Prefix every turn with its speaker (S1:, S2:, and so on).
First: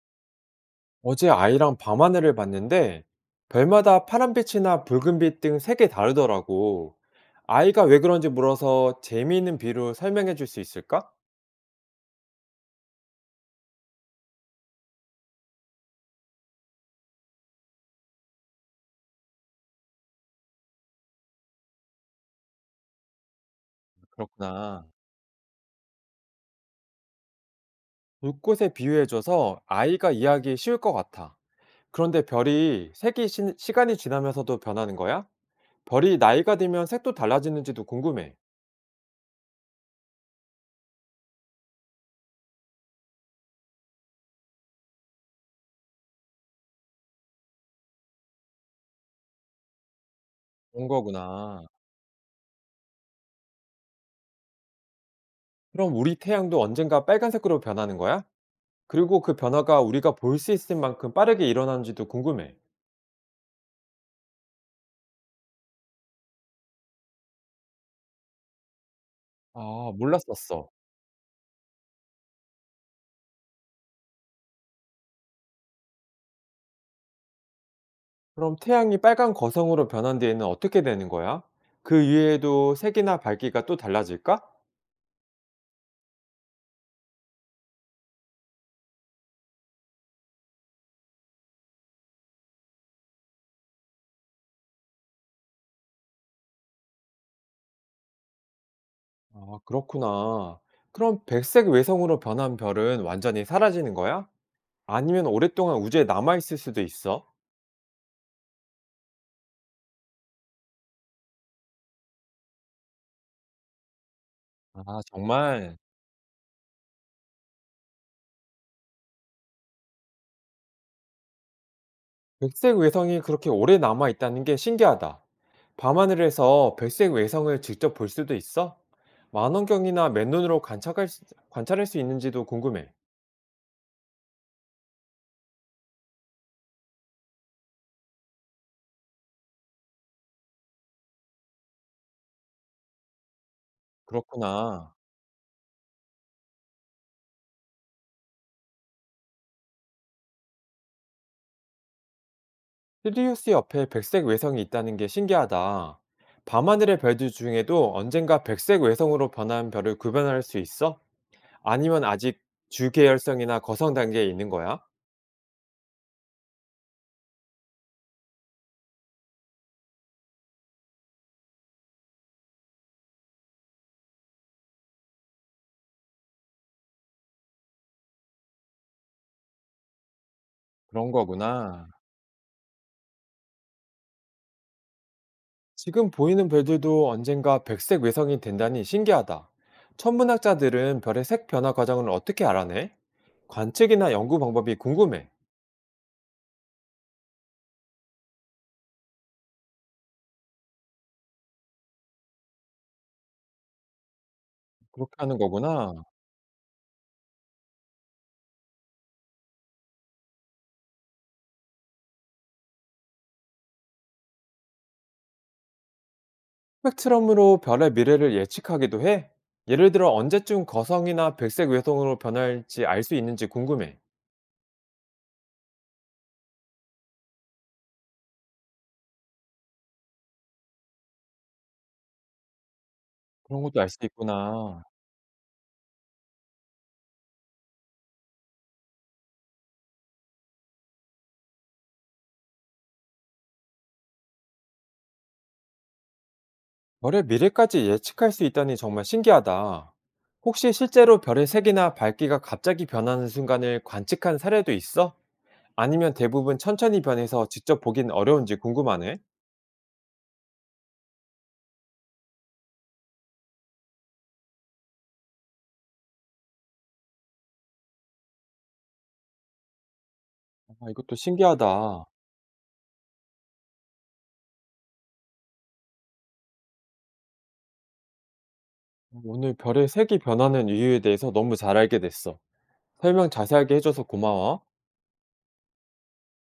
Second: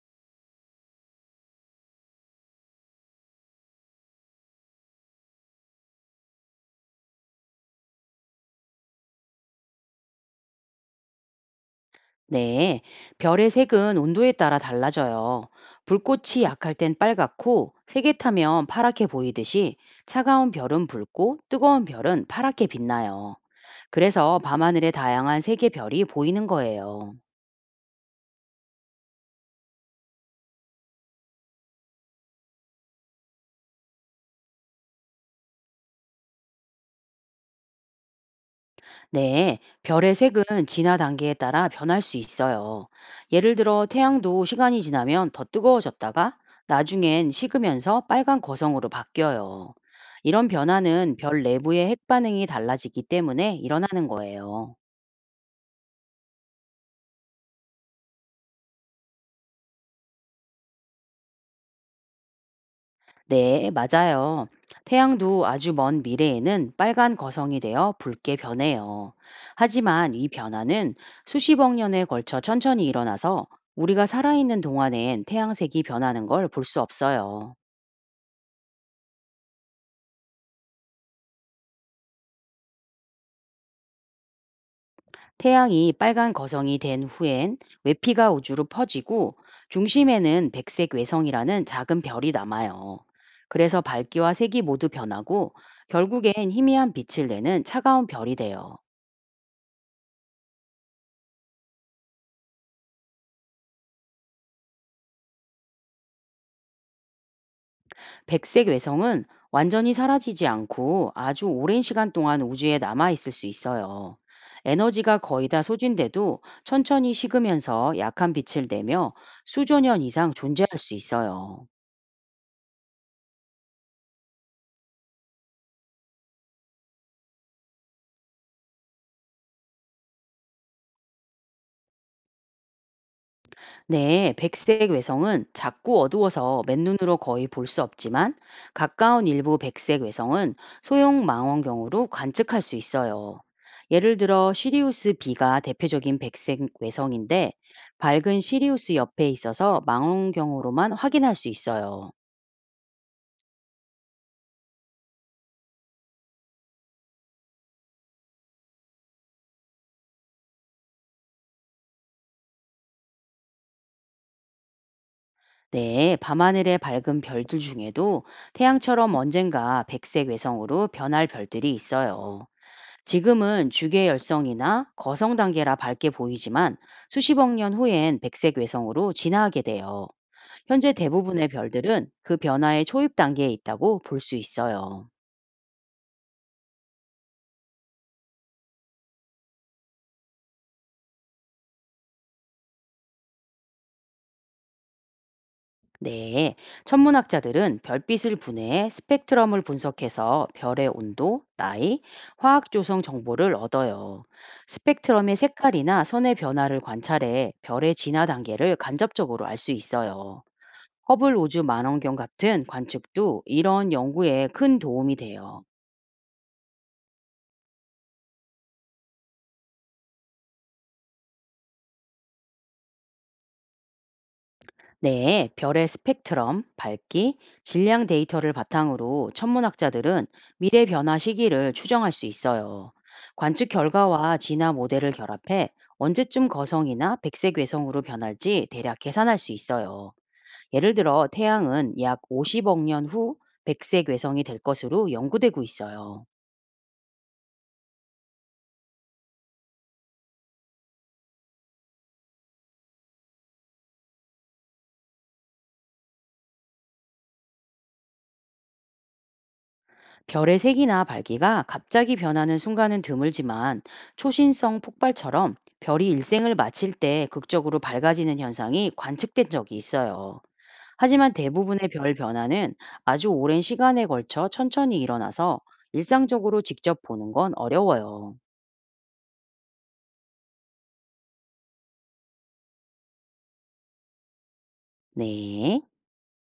S1: 어제 아이랑 밤하늘을 봤는데 별마다 파란빛이나 붉은빛 등 색이 다르더라고. 아이가 왜 그런지 물어서 재미있는 비로 설명해 줄 수 있을까?
S2: 네, 별의 색은 온도에 따라 달라져요. 불꽃이 약할 땐 빨갛고 세게 타면 파랗게 보이듯이 차가운 별은 붉고 뜨거운 별은 파랗게 빛나요. 그래서
S1: 그렇구나.
S2: 밤하늘의 다양한 색의 별이 보이는 거예요.
S1: 불꽃에 비유해줘서 아이가 이해하기 쉬울 것 같아. 그런데 별이 색이 간이 지나면서도 변하는 거야? 별이 나이가 들면 색도 달라지는지도 궁금해.
S2: 네, 별의 색은 진화 단계에 따라 변할 수 있어요. 예를 들어 태양도 시간이 지나면 더 뜨거워졌다가 나중엔 식으면서 빨간 거성으로 바뀌어요. 이런
S1: 그런
S2: 변화는 별
S1: 거구나.
S2: 내부의 핵 반응이 달라지기 때문에 일어나는 거예요.
S1: 그럼 우리 태양도 언젠가 빨간색으로 변하는 거야? 그리고 그 변화가 우리가 볼 수 있을 만큼 빠르게 일어나는지도 궁금해.
S2: 네, 맞아요. 태양도 아주 먼 미래에는 빨간 거성이 되어 붉게 변해요.
S1: 아,
S2: 하지만 이
S1: 몰랐었어.
S2: 변화는 수십억 년에 걸쳐 천천히 일어나서 우리가 살아있는 동안엔 태양색이 변하는 걸 볼 수 없어요.
S1: 그럼 태양이 빨간 거성으로 변한 뒤에는 어떻게 되는 거야? 그 위에도 색이나 밝기가 또 달라질까?
S2: 태양이 빨간 거성이 된 후엔 외피가 우주로 퍼지고 중심에는 백색 외성이라는 작은 별이 남아요. 그래서 밝기와 색이 모두 변하고 결국엔 희미한 빛을 내는 차가운 별이 돼요.
S1: 아, 그렇구나. 그럼 백색 외성으로 변한 별은 완전히 사라지는 거야? 아니면 오랫동안 우주에 남아있을 수도 있어?
S2: 백색 외성은 완전히 사라지지 않고 아주 오랜 시간 동안 우주에 남아 있을 수 있어요.
S1: 아,
S2: 에너지가 거의 다
S1: 정말.
S2: 소진돼도 천천히 식으면서 약한 빛을 내며 수조 년 이상 존재할 수 있어요.
S1: 백색 외성이 그렇게 오래 남아있다는 게 신기하다. 밤하늘에서 백색 외성을 직접 볼 수도 있어? 망원경이나 맨눈으로 관찰할 수, 관찰할 수 있는지도 궁금해.
S2: 네, 백색 외성은 자꾸 어두워서 맨눈으로 거의 볼 수 없지만 가까운 일부 백색 외성은 소형 망원경으로 관측할 수 있어요. 예를 들어
S1: 그렇구나.
S2: 시리우스 B가 대표적인 백색 외성인데 밝은 시리우스 옆에 있어서 망원경으로만 확인할 수 있어요.
S1: 시리우스 옆에 백색 외성이 있다는 게 신기하다. 밤하늘의 별들 중에도 언젠가 백색 외성으로 변한 별을 구별할 수 있어? 아니면 아직 주계열성이나 거성 단계에 있는 거야?
S2: 네, 밤하늘의 밝은 별들 중에도 태양처럼 언젠가 백색 외성으로 변할 별들이 있어요. 지금은 주계 열성이나 거성 단계라 밝게 보이지만 수십억 년 후엔 백색 외성으로 진화하게 돼요. 현재
S1: 그런
S2: 대부분의
S1: 거구나.
S2: 별들은 그 변화의 초입 단계에 있다고 볼 수 있어요.
S1: 지금 보이는 별들도 언젠가 백색 외성이 된다니 신기하다. 천문학자들은 별의 색 변화 과정을 어떻게 알아내? 관측이나 연구 방법이 궁금해.
S2: 네. 천문학자들은 별빛을 분해해 스펙트럼을 분석해서 별의 온도, 나이, 화학 조성 정보를 얻어요.
S1: 그렇게
S2: 스펙트럼의
S1: 하는
S2: 색깔이나
S1: 거구나.
S2: 선의 변화를 관찰해 별의 진화 단계를 간접적으로 알 수 있어요. 허블 우주 망원경 같은 관측도 이런 연구에 큰 도움이 돼요.
S1: 스펙트럼으로 별의 미래를 예측하기도 해? 예를 들어 언제쯤 거성이나 백색 외성으로 변할지 알 수 있는지 궁금해.
S2: 네, 별의 스펙트럼, 밝기, 질량 데이터를 바탕으로 천문학자들은 미래 변화 시기를 추정할 수 있어요.
S1: 그런
S2: 관측
S1: 것도 알 수
S2: 결과와 진화
S1: 있구나.
S2: 모델을 결합해 언제쯤 거성이나 백색 외성으로 변할지 대략 계산할 수 있어요. 예를 들어 태양은 약 50억 년 후 백색 외성이 될 것으로 연구되고 있어요.
S1: 별의 미래까지 예측할 수 있다니 정말 신기하다. 혹시 실제로 별의 색이나 밝기가 갑자기 변하는 순간을 관측한 사례도 있어? 아니면 대부분 천천히 변해서 직접 보긴 어려운지 궁금하네.
S2: 별의 색이나 밝기가 갑자기 변하는 순간은 드물지만 초신성 폭발처럼 별이 일생을 마칠 때 극적으로 밝아지는 현상이 관측된 적이 있어요.
S1: 아, 이것도
S2: 하지만 대부분의
S1: 신기하다.
S2: 별 변화는 아주 오랜 시간에 걸쳐 천천히 일어나서 일상적으로 직접 보는 건 어려워요.
S1: 오늘 별의 색이 변하는 이유에 대해서 너무 잘 알게 됐어. 설명 자세하게 해줘서 고마워.
S2: 네.